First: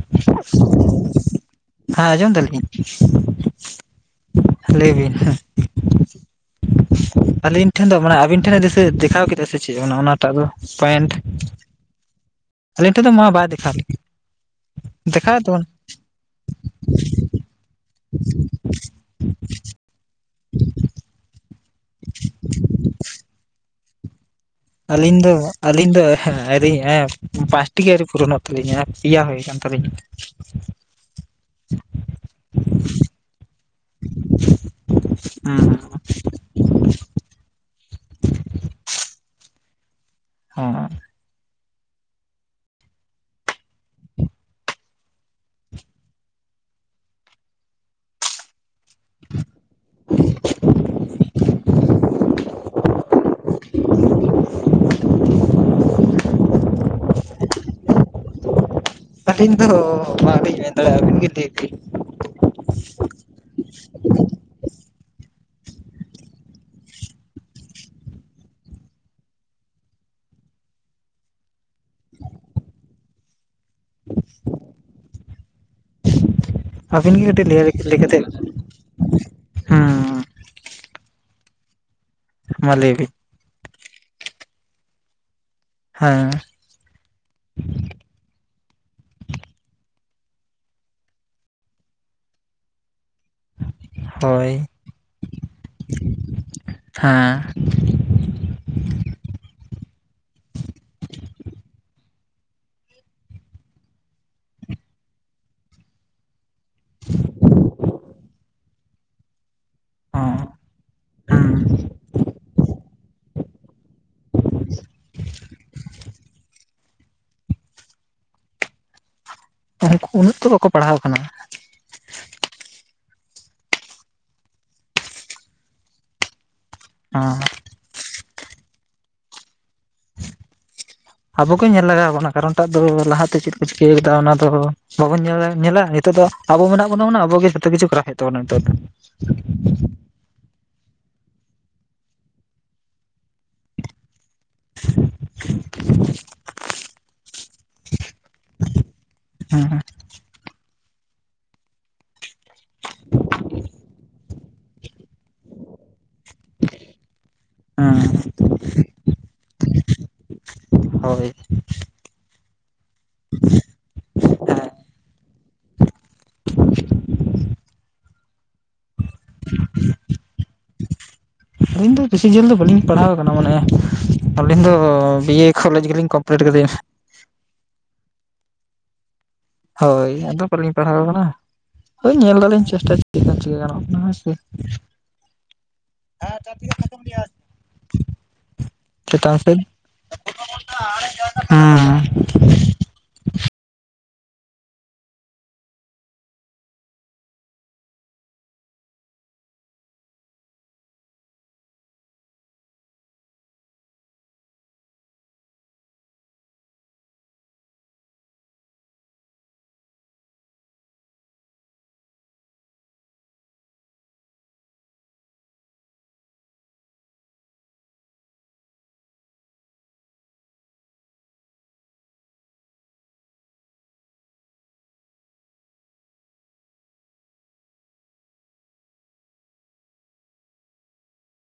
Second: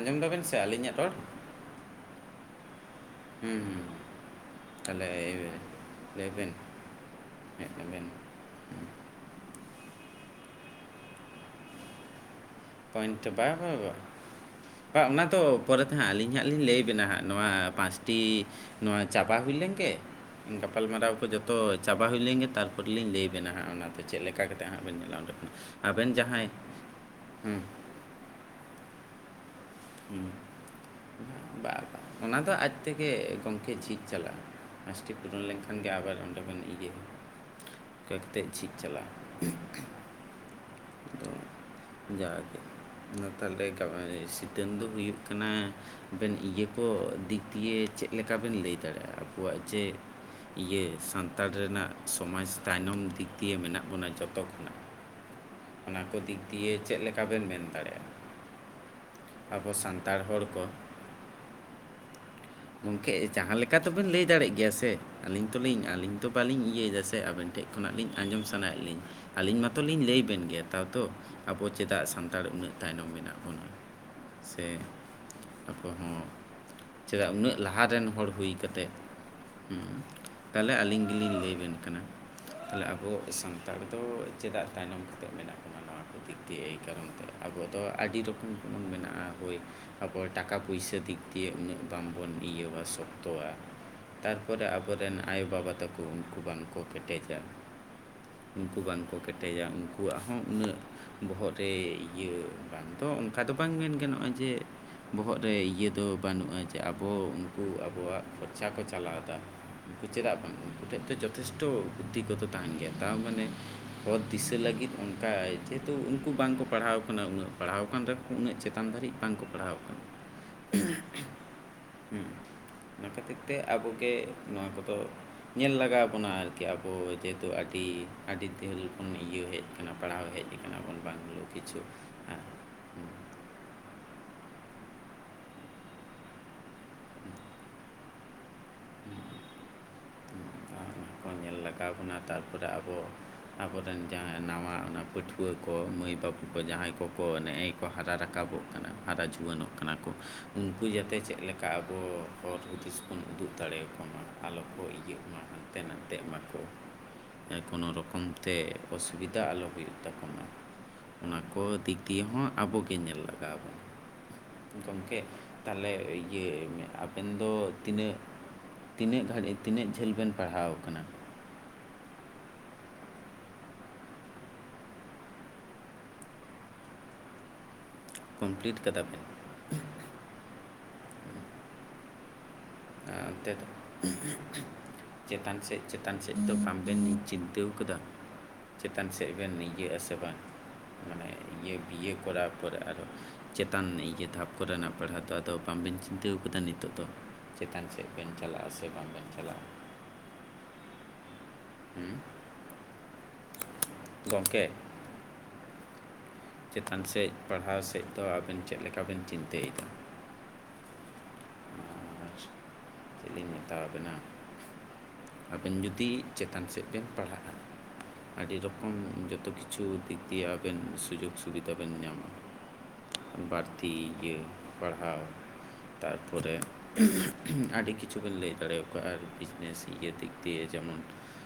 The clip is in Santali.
ᱟᱸᱡᱚᱢ ᱫᱟᱵᱮᱱ ᱥᱮ ᱟᱹᱞᱤᱧᱟᱜ ᱨᱚᱲ? ᱦᱮᱸ ᱟᱡᱽᱚᱢ ᱫᱟᱞᱤᱧ᱾ ᱦᱩᱸᱻ ᱞᱟᱹᱭ ᱵᱤᱱ ᱦᱮᱸ ᱛᱟᱦᱚᱞᱮ ᱞᱟᱹᱭᱵᱮᱱ᱾ ᱟᱹᱞᱤᱧ ᱴᱷᱮᱱ ᱫᱚ ᱢᱟᱱᱮ ᱟᱵᱤᱱ ᱴᱷᱮᱱᱮ ᱡᱮᱥᱮ ᱫᱮᱠᱷᱟᱣ ᱠᱮᱫᱟ ᱥᱮ ᱪᱮ ᱚᱱᱮ ᱚᱱᱟᱴᱟᱜ ᱫᱚ ᱯᱚᱭᱮᱱᱴ᱾ ᱟᱹᱞᱤᱧ ᱴᱷᱮᱱ ᱫᱚ ᱯᱚᱭᱮᱱᱴ ᱢᱟ ᱵᱟᱭ ᱵᱟᱝ ᱫᱮᱠᱷᱟᱣ ᱞᱮᱫᱟ ᱚᱱᱟ ᱫᱚ ᱯᱚᱨᱮ ᱛᱮ ᱦᱟ ᱟᱹᱞᱤᱧ ᱦᱟᱸᱜ ᱞᱤᱧ ᱞᱟᱹᱭᱟᱵᱮᱱᱟ ᱦᱟᱸᱜ ᱱᱚᱣᱟ ᱯᱟᱸᱪᱴᱤ ᱱᱚᱣᱟ ᱪᱟᱵᱟ ᱦᱩᱭ ᱞᱮᱱ ᱜᱮ᱾ ᱜᱟᱯᱟᱞᱢᱟᱨᱟᱣ ᱠᱚ ᱡᱚᱛᱚ ᱪᱟᱵᱟ ᱦᱩᱭ ᱞᱮᱱ ᱜᱮ ᱛᱟᱨᱯᱚᱨ ᱞᱤᱧ ᱞᱟᱹᱭ ᱟᱵᱮᱱᱟ ᱦᱟᱸᱜ ᱚᱱᱟ ᱛᱚ ᱪᱮᱫ ᱞᱮᱠᱟ ᱠᱟᱛᱮᱫ ᱦᱟᱸᱜ ᱵᱮᱱ ᱟᱹᱞᱤᱧ ᱧᱮᱞᱞᱟᱢ ᱫᱚ [unintelligible] ᱟᱹᱞᱤᱧ ᱫᱚ ᱟᱵᱮᱱ ᱡᱟᱦᱟᱸᱭ [unintelligible] ᱦᱩᱸ ᱯᱟᱸᱪᱴᱤ ᱜᱮ ᱟᱹᱣᱨᱤ ᱯᱩᱨᱚᱱᱚᱜ ᱛᱟᱹᱞᱤᱧᱟ᱾ ᱯᱮᱭᱟ ᱦᱩᱭ ᱟᱠᱟᱱ ᱛᱟᱹᱞᱤᱧᱟ᱾ ᱦᱩᱸ᱾ ᱵᱟ ᱵᱟ, ᱚᱱᱟ ᱫᱚ ᱟᱡ ᱛᱮᱜᱮ ᱜᱚᱝᱠᱮ ᱡᱷᱤᱡ ᱪᱟᱞᱟᱜ-ᱟ᱾ [unintelligible] ᱯᱩᱨᱚᱱ ᱞᱮᱱ ᱦᱩᱸ ᱠᱷᱟᱱ ᱜᱮ ᱟᱵᱟᱨ ᱚᱸᱰᱮ ᱵᱮᱱ ᱤᱭᱟᱹ ᱠᱟᱛᱮᱫ ᱡᱷᱤᱡ ᱪᱟᱞᱟᱜᱼᱟ, [unintelligible] ᱟᱫᱚ ᱡᱟᱜᱮ ᱚᱱᱟ ᱛᱟᱦᱟᱞᱮ [unintelligible] ᱥᱤᱛᱩᱝ ᱫᱚ ᱦᱩᱭᱩᱜ ᱠᱟᱱᱟ ᱟᱵᱮᱱ ᱤᱭᱟᱹ ᱠᱚ ᱫᱤᱠ ᱫᱤᱭᱮ ᱪᱮᱫ ᱞᱮᱠᱟ ᱵᱮᱱ ᱞᱟᱹᱭ ᱫᱟᱲᱮᱭᱟᱜᱼᱟ ᱟᱵᱚᱣᱟᱜ ᱡᱮ ᱤᱭᱟᱹ ᱥᱟᱱᱛᱟᱲ ᱨᱮᱱᱟᱜ ᱥᱚᱢᱟᱡᱽ ᱛᱟᱭᱱᱚᱢ ᱫᱤᱠ ᱫᱤᱭᱮ ᱢᱮᱱᱟᱜ ᱵᱚᱱᱟ ᱡᱚᱛᱚ ᱠᱷᱚᱱᱟᱜ ᱚᱱᱟ ᱠᱚ ᱫᱤᱠ ᱫᱤᱭᱮ ᱪᱮᱫ ᱞᱮᱠᱟᱵᱮᱱ ᱢᱮᱱ ᱫᱟᱲᱮᱭᱟᱜᱼᱟ? ᱟᱹᱞᱤᱧ ᱟᱵᱚ ᱫᱚ ᱥᱟᱱᱛᱟᱲ ᱵᱟᱞᱤᱧ ᱢᱮᱱ ᱫᱟᱲᱮᱭᱟᱜᱼᱟ᱾ ᱟᱹᱵᱤᱱ ᱜᱮ [unintelligible] [inaudible] ᱜᱚᱝᱠᱮ ᱡᱟᱦᱟᱸ ᱞᱮᱠᱟ ᱛᱚᱵᱮᱱ ᱞᱟᱹᱭ ᱫᱟᱲᱮᱭᱟᱜ ᱜᱮᱭᱟ ᱥᱮ᱾ ᱟᱹᱞᱤᱧ ᱛᱚᱞᱤᱧ ᱟᱹᱞᱤᱧ ᱛᱚ ᱵᱟᱹᱞᱤᱧ ᱤᱭᱟᱹᱭᱮ ᱥᱮ, ᱟᱵᱮᱱ ᱴᱷᱮᱡ ᱠᱷᱚᱱᱟᱜ ᱞᱤᱧ ᱟᱸᱡᱚᱢ ᱥᱟᱱᱟᱭᱮᱫ ᱞᱤᱧ ᱟᱹᱞᱤᱧ ᱢᱟᱛᱚ ᱞᱤᱧ ᱞᱟᱹᱭ ᱵᱤᱱ᱾ ᱱᱮᱛᱟᱨ ᱫᱚ ᱟᱵᱚ ᱪᱮᱫᱟᱜ ᱥᱟᱱᱛᱟᱲ ᱩᱱᱟᱹᱜ ᱛᱟᱭᱱᱚᱢ ᱢᱮᱱᱟᱜ ᱵᱚᱱᱟ? ᱥᱮ ᱟᱠᱚ ᱦᱚᱸ ᱟᱹᱵᱤᱱ ᱪᱮᱫᱟᱜ ᱜᱮ ᱩᱱᱟᱹᱜ ᱞᱟᱹᱭ ᱵᱤᱱ ᱟᱹᱵᱤᱱ ᱜᱮ ᱞᱟᱦᱟ ᱠᱟᱹᱴᱤᱡ ᱞᱟᱹᱭ ᱞᱟᱹᱭ ᱨᱮᱱ ᱠᱟᱛᱮᱫ ᱦᱚᱲ ᱦᱩᱭ ᱠᱟᱛᱮᱜ ᱦᱩᱸ ᱦᱩᱸᱼᱼ ᱛᱟᱦᱚᱞᱮ ᱟᱹᱞᱤᱧ ᱜᱮᱞᱤᱧ ᱞᱟᱹᱭ ᱵᱮᱱ ᱠᱟᱱᱟ ᱢᱟ ᱛᱟᱦᱚᱞᱮ ᱞᱟᱹᱭ ᱵᱤᱱ ᱟᱵᱚ ᱥᱟᱱᱛᱟᱲ ᱫᱚ ᱪᱮᱫᱟᱜ ᱛᱟᱭᱱᱚᱢ [unintelligible] ᱢᱮᱱᱟᱜ [unintelligible] ᱦᱮᱸ ᱮᱭ ᱠᱟᱨᱚᱱ ᱛᱮ ᱟᱵᱚ ᱫᱚ ᱟᱹᱰᱤ ᱨᱚᱠᱚᱢ ᱵᱚᱱ ᱢᱮᱱᱟᱜᱼᱟ ᱦᱳᱭ ᱛᱟᱯᱚᱨ ᱴᱟᱠᱟ ᱯᱩᱭᱥᱟ ᱫᱤᱠ ᱫᱤᱭᱮ ᱩᱱᱟᱹᱜ ᱵᱟᱝ ᱵᱚᱱ ᱤᱭᱟᱹᱣᱟ ᱥᱚᱠᱛᱚᱣᱟ ᱾ ᱦᱳᱭ ᱛᱟᱨᱯᱚᱨᱮ ᱟᱵᱚᱨᱮᱱ ᱟᱭᱳᱼᱵᱟᱵᱟ ᱛᱟᱠᱚ ᱩᱱᱠᱩ ᱵᱟᱝ ᱠᱚ ᱠᱮᱴᱮᱡᱟ, ᱦᱮᱸ ᱩᱱᱠᱩ ᱵᱟᱝ ᱠᱚ ᱠᱮᱴᱮᱡᱭᱟ ᱩᱱᱠᱩ ᱩᱱᱠᱩᱣᱟᱜ ᱦᱚᱸ ᱩᱱᱟᱹᱜ ᱵᱚᱦᱚᱜ ᱨᱮ ᱤᱭᱟᱹ ᱛᱚ ᱚᱱᱠᱟ ᱫᱚ ᱵᱟᱝ ᱢᱮᱱ ᱜᱟᱱᱚᱜᱼᱟ ᱡᱮ ᱵᱚᱦᱚᱜ ᱨᱮ ᱤᱭᱟᱹ ᱫᱚ ᱵᱟᱹᱱᱩᱜᱼᱟ ᱡᱮ ᱟᱵᱚ ᱩᱱᱠᱩ ᱟᱵᱚᱣᱟᱜ ᱠᱷᱚᱨᱪᱟ ᱠᱚ ᱪᱟᱞᱟᱣ ᱮᱫᱟ ᱾ ᱛᱚ ᱦᱚᱸ ᱪᱮᱫᱟᱜ ᱵᱟᱝ ᱩᱱᱠᱩ ᱴᱷᱮᱡ ᱫᱚ ᱡᱚᱛᱷᱮᱥᱴᱚ ᱵᱩᱫᱽᱫᱷᱤᱠᱚᱛᱚ ᱛᱟᱦᱮᱱ ᱜᱮᱭᱟ ᱛᱟᱣ ᱢᱟᱱᱮ, ᱯᱚᱛ ᱫᱤᱥᱟᱹ ᱞᱟᱹᱜᱤᱫ ᱛᱟᱭ ᱡᱮᱦᱮᱛᱩ ᱩᱱᱠᱩ ᱵᱟᱝ ᱠᱚ ᱯᱟᱲᱦᱟᱣ ᱠᱟᱱᱟ ᱩᱱᱟᱹᱜ ᱯᱟᱲᱦᱟᱣ ᱠᱟᱱ ᱨᱮᱦᱚᱸᱠᱚ ᱩᱱᱟᱹᱜ ᱪᱮᱛᱟᱱ ᱫᱷᱟᱹᱨᱤᱡ ᱵᱟᱝ ᱠᱚ [unintelligible] ᱩᱱᱟᱜ ᱛᱚ ᱵᱟᱠᱚ ᱯᱟᱲᱦᱟᱣ ᱠᱟᱱᱟ, ᱦᱩᱸ ᱚᱱᱟ ᱠᱷᱟᱹᱛᱤᱨ ᱛᱮ ᱟᱵᱚ ᱜᱮ ᱱᱚᱣᱟ ᱠᱚ ᱫᱚ ᱧᱮᱞ ᱞᱟᱜᱟᱣ ᱵᱚᱱᱟ ᱟᱨᱠᱤ ᱠᱤ ᱟᱵᱚ ᱦᱚᱸ ᱡᱮᱦᱮᱛᱩ ᱟᱹᱰᱤ ᱟᱹᱰᱤ ᱡᱷᱟᱹᱞ ᱠᱷᱚᱱ ᱤᱭᱟᱹ ᱦᱮᱡ ᱠᱟᱱᱟ ᱯᱟᱲᱦᱟᱣ ᱦᱮᱡ ᱟᱠᱟᱱᱟᱵᱚᱱ ᱾ ᱟᱵᱚ ᱜᱮ ᱧᱮᱞ ᱞᱟᱜᱟᱣ ᱵᱚᱱᱟ ᱾ ᱠᱟᱨᱚᱱᱴᱟᱜ ᱫᱚ ᱞᱟᱦᱟ ᱛᱮ ᱪᱮᱫ ᱠᱚ ᱪᱤᱠᱟᱹᱣ ᱟᱠᱟᱫᱟ ᱚᱱᱟ ᱫᱚ ᱵᱟᱵᱚᱱ ᱧᱮ ᱧᱮᱞᱟ ᱱᱤᱛᱚᱜ ᱫᱚ ᱟᱵᱚ ᱢᱮᱱᱟᱜ ᱵᱚᱱᱟ ᱢᱟᱱᱮ ᱟᱵᱚ ᱜᱮ ᱡᱚᱛᱚ ᱠᱤᱪᱷᱩ ᱠᱚᱨᱟᱣ ᱦᱩᱭᱩᱜ ᱛᱟᱵᱚᱱᱟ ᱱᱤᱛᱚᱜ ᱫᱚ ᱾ [inaudible] ᱠᱚ ᱧᱮᱞ ᱞᱟᱜᱟᱣ ᱵᱚᱱᱟ ᱛᱟᱨᱯᱚᱨᱮ ᱟᱵᱚ ᱟᱵᱚ ᱨᱮᱱ ᱡᱟᱦᱟᱸ ᱱᱟᱣᱟ ᱚᱱᱟ ᱯᱟᱹᱴᱷᱩᱣᱟᱹ ᱠᱚ ᱢᱟᱹᱭ ᱵᱟᱹᱵᱩ ᱠᱚ ᱡᱟᱦᱟᱸᱭ ᱠᱚᱠᱚ ᱱᱮ ᱮ ᱠᱚ ᱦᱟᱨᱟ ᱨᱟᱠᱟᱵᱚᱜ ᱠᱟᱱᱟ ᱦᱟᱨᱟ ᱡᱩᱣᱟᱹᱱᱚᱜ ᱦᱮᱸ ᱠᱟᱱᱟ ᱠᱚ ᱩᱱᱠᱩ ᱡᱟᱛᱮ ᱪᱮᱫ ᱞᱮᱠᱟ ᱟᱵᱚ ᱦᱚᱨ ᱦᱩᱫᱤᱥ ᱵᱚᱱ ᱩᱫᱩᱜ ᱫᱟᱲᱮᱭ ᱟᱠᱚ ᱢᱟ ᱟᱞᱚ ᱠᱚ ᱤᱭᱟᱹᱜ ᱢᱟ ᱦᱟᱱᱛᱮ ᱱᱟᱛᱮᱜ ᱢᱟᱠᱚ ᱠᱳᱱᱳ ᱦᱮᱸ ᱨᱚᱠᱚᱢ ᱛᱮ ᱚᱥᱩᱵᱤᱫᱟ ᱟᱞᱚ ᱦᱩᱭᱩᱜ ᱾ [unintelligible] [unintelligible] ᱠᱚ ᱫᱤᱠ ᱫᱤᱭᱮ ᱦᱚᱸ ᱟᱵᱚ ᱜᱮ ᱧᱮᱞ ᱞᱟᱜᱟᱣ ᱟᱵᱚ ᱦᱮᱸ ᱜᱚᱝᱠᱮ ᱛᱟᱦᱚᱞᱮ ᱤᱭᱟᱹᱭ ᱢᱮ ᱟᱵᱮᱱ ᱫᱚ ᱛᱤᱱᱟᱹᱜ ᱛᱤᱱᱟᱹᱜ ᱜᱷᱟᱹᱲᱤᱡ ᱛᱤᱱᱟᱹᱜ ᱡᱷᱟᱹᱞ ᱵᱮᱱ ᱯᱟᱲᱦᱟᱣ ᱟᱠᱟᱱᱟ? ᱟᱹᱞᱤᱧ ᱫᱚ ᱵᱤᱥᱤ ᱡᱷᱟᱹᱞ ᱫᱚ ᱵᱟᱹᱞᱤᱧ ᱯᱟᱲᱦᱟᱣ ᱟᱠᱟᱱᱟ ᱢᱟᱱᱮ ᱟᱹᱞᱤᱧ ᱫᱚ ᱵᱤᱭᱮ ᱠᱚᱞᱮᱡᱽ ᱜᱮ ᱞᱤᱧ ᱠᱚᱢᱯᱞᱤᱴ ᱠᱟᱫᱮᱭᱟ ᱾ ᱠᱚᱢᱯᱞᱤᱴ ᱠᱟᱫᱟ ᱵᱮᱱ, ᱦᱳᱭ ᱟᱫᱚ ᱵᱟᱞᱤᱧ ᱯᱟᱲᱦᱟᱣ ᱠᱟᱱᱟ ᱦᱳᱭ ᱧᱮᱞ ᱫᱚᱞᱤᱧ ᱪᱮᱥᱴᱟ [unintelligible] ᱚᱱᱛᱮ ᱪᱤᱠᱟᱹ ᱫᱚ ᱜᱟᱱᱚᱜ ᱠᱟᱱᱟ ᱦᱮᱸ ᱥᱮ, ᱪᱮᱛᱟᱱ ᱥᱮᱫ ᱪᱮᱛᱟᱱ ᱥᱮᱫ ᱫᱚ ᱟᱢᱵᱮᱱᱤᱧ ᱪᱤᱱᱛᱟᱹᱣ ᱟᱠᱟᱫᱟ ᱾ ᱪᱮᱛᱟᱱ ᱥᱮᱫ ᱵᱮᱱ ᱤᱭᱟᱹᱜ ᱟᱥᱮ ᱵᱟᱝ ᱢᱟᱱ ᱦᱮᱸ ᱤᱭᱟᱹ ᱠᱚᱨᱟᱣ ᱛᱟᱨᱯᱚᱨᱮ ᱟᱨᱚ ᱪᱮᱛᱟᱱ ᱤᱭᱟᱹ ᱫᱷᱟᱯ ᱠᱚᱨᱮᱱᱟᱜ ᱯᱟᱲᱦᱟᱣ ᱫᱚ ᱟᱫᱚ ᱵᱟᱝᱵᱤᱱ ᱪᱤᱱᱛᱟᱹᱣ ᱟᱠᱟᱫᱟ ᱱᱤᱛᱚᱜ ᱫᱚ? ᱪᱮᱛᱟᱱ ᱥᱮᱫ ᱵᱮᱱ ᱪᱟᱞᱟᱜ-ᱟ ᱥᱮ ᱵᱟᱝᱵᱮᱱ ᱪᱟᱞᱟᱜ-ᱟ᱾ ᱦᱩ ᱜᱚᱢᱠᱮ ᱪᱮᱛᱟᱱ ᱥᱮᱫ ᱯᱟᱲᱦᱟᱣ ᱥᱮᱫ ᱫᱚ ᱟᱵᱮᱱ ᱪᱮᱫ ᱞᱮᱠᱟ ᱵᱮᱱ ᱪᱤᱱᱛᱟᱹᱭᱮᱫᱟ? ᱟᱨ ᱪᱮᱫ ᱞᱤᱧ ᱢᱮᱛᱟ ᱵᱤᱱᱟ᱾ ᱟᱵᱤᱱ ᱡᱩᱫᱤ ᱪᱮᱛᱟᱱ ᱥᱮᱫ ᱵᱤᱱ ᱯᱟᱲᱦᱟᱜ-ᱟ, ᱟᱹᱰᱤ ᱨᱚᱠᱚᱢ ᱡᱚᱛᱚ ᱠᱤᱪᱷᱩ ᱫᱤᱠ ᱫᱤᱭᱮ ᱟᱵᱮᱱ ᱥᱩᱡᱳᱜᱽ ᱥᱩᱵᱤᱫᱷᱟ ᱵᱮᱱ ᱧᱟᱢᱟ᱾ ᱵᱟᱹᱲᱛᱤ ᱤᱭᱟᱹ ᱯᱟᱲᱦᱟᱣ᱾ ᱛᱟᱨᱯᱚᱨᱮ ᱟᱹᱰᱤ ᱠᱤᱪᱷᱩ ᱵᱤᱱ ᱞᱟᱹᱭ ᱫᱟᱲᱮᱭᱟᱠᱚᱣᱟ ᱟᱨ ᱵᱤᱡᱽᱱᱮᱥ ᱤᱭᱟᱹ ᱫᱤᱠ ᱫᱤᱭᱮ ᱡᱮᱢᱚᱱ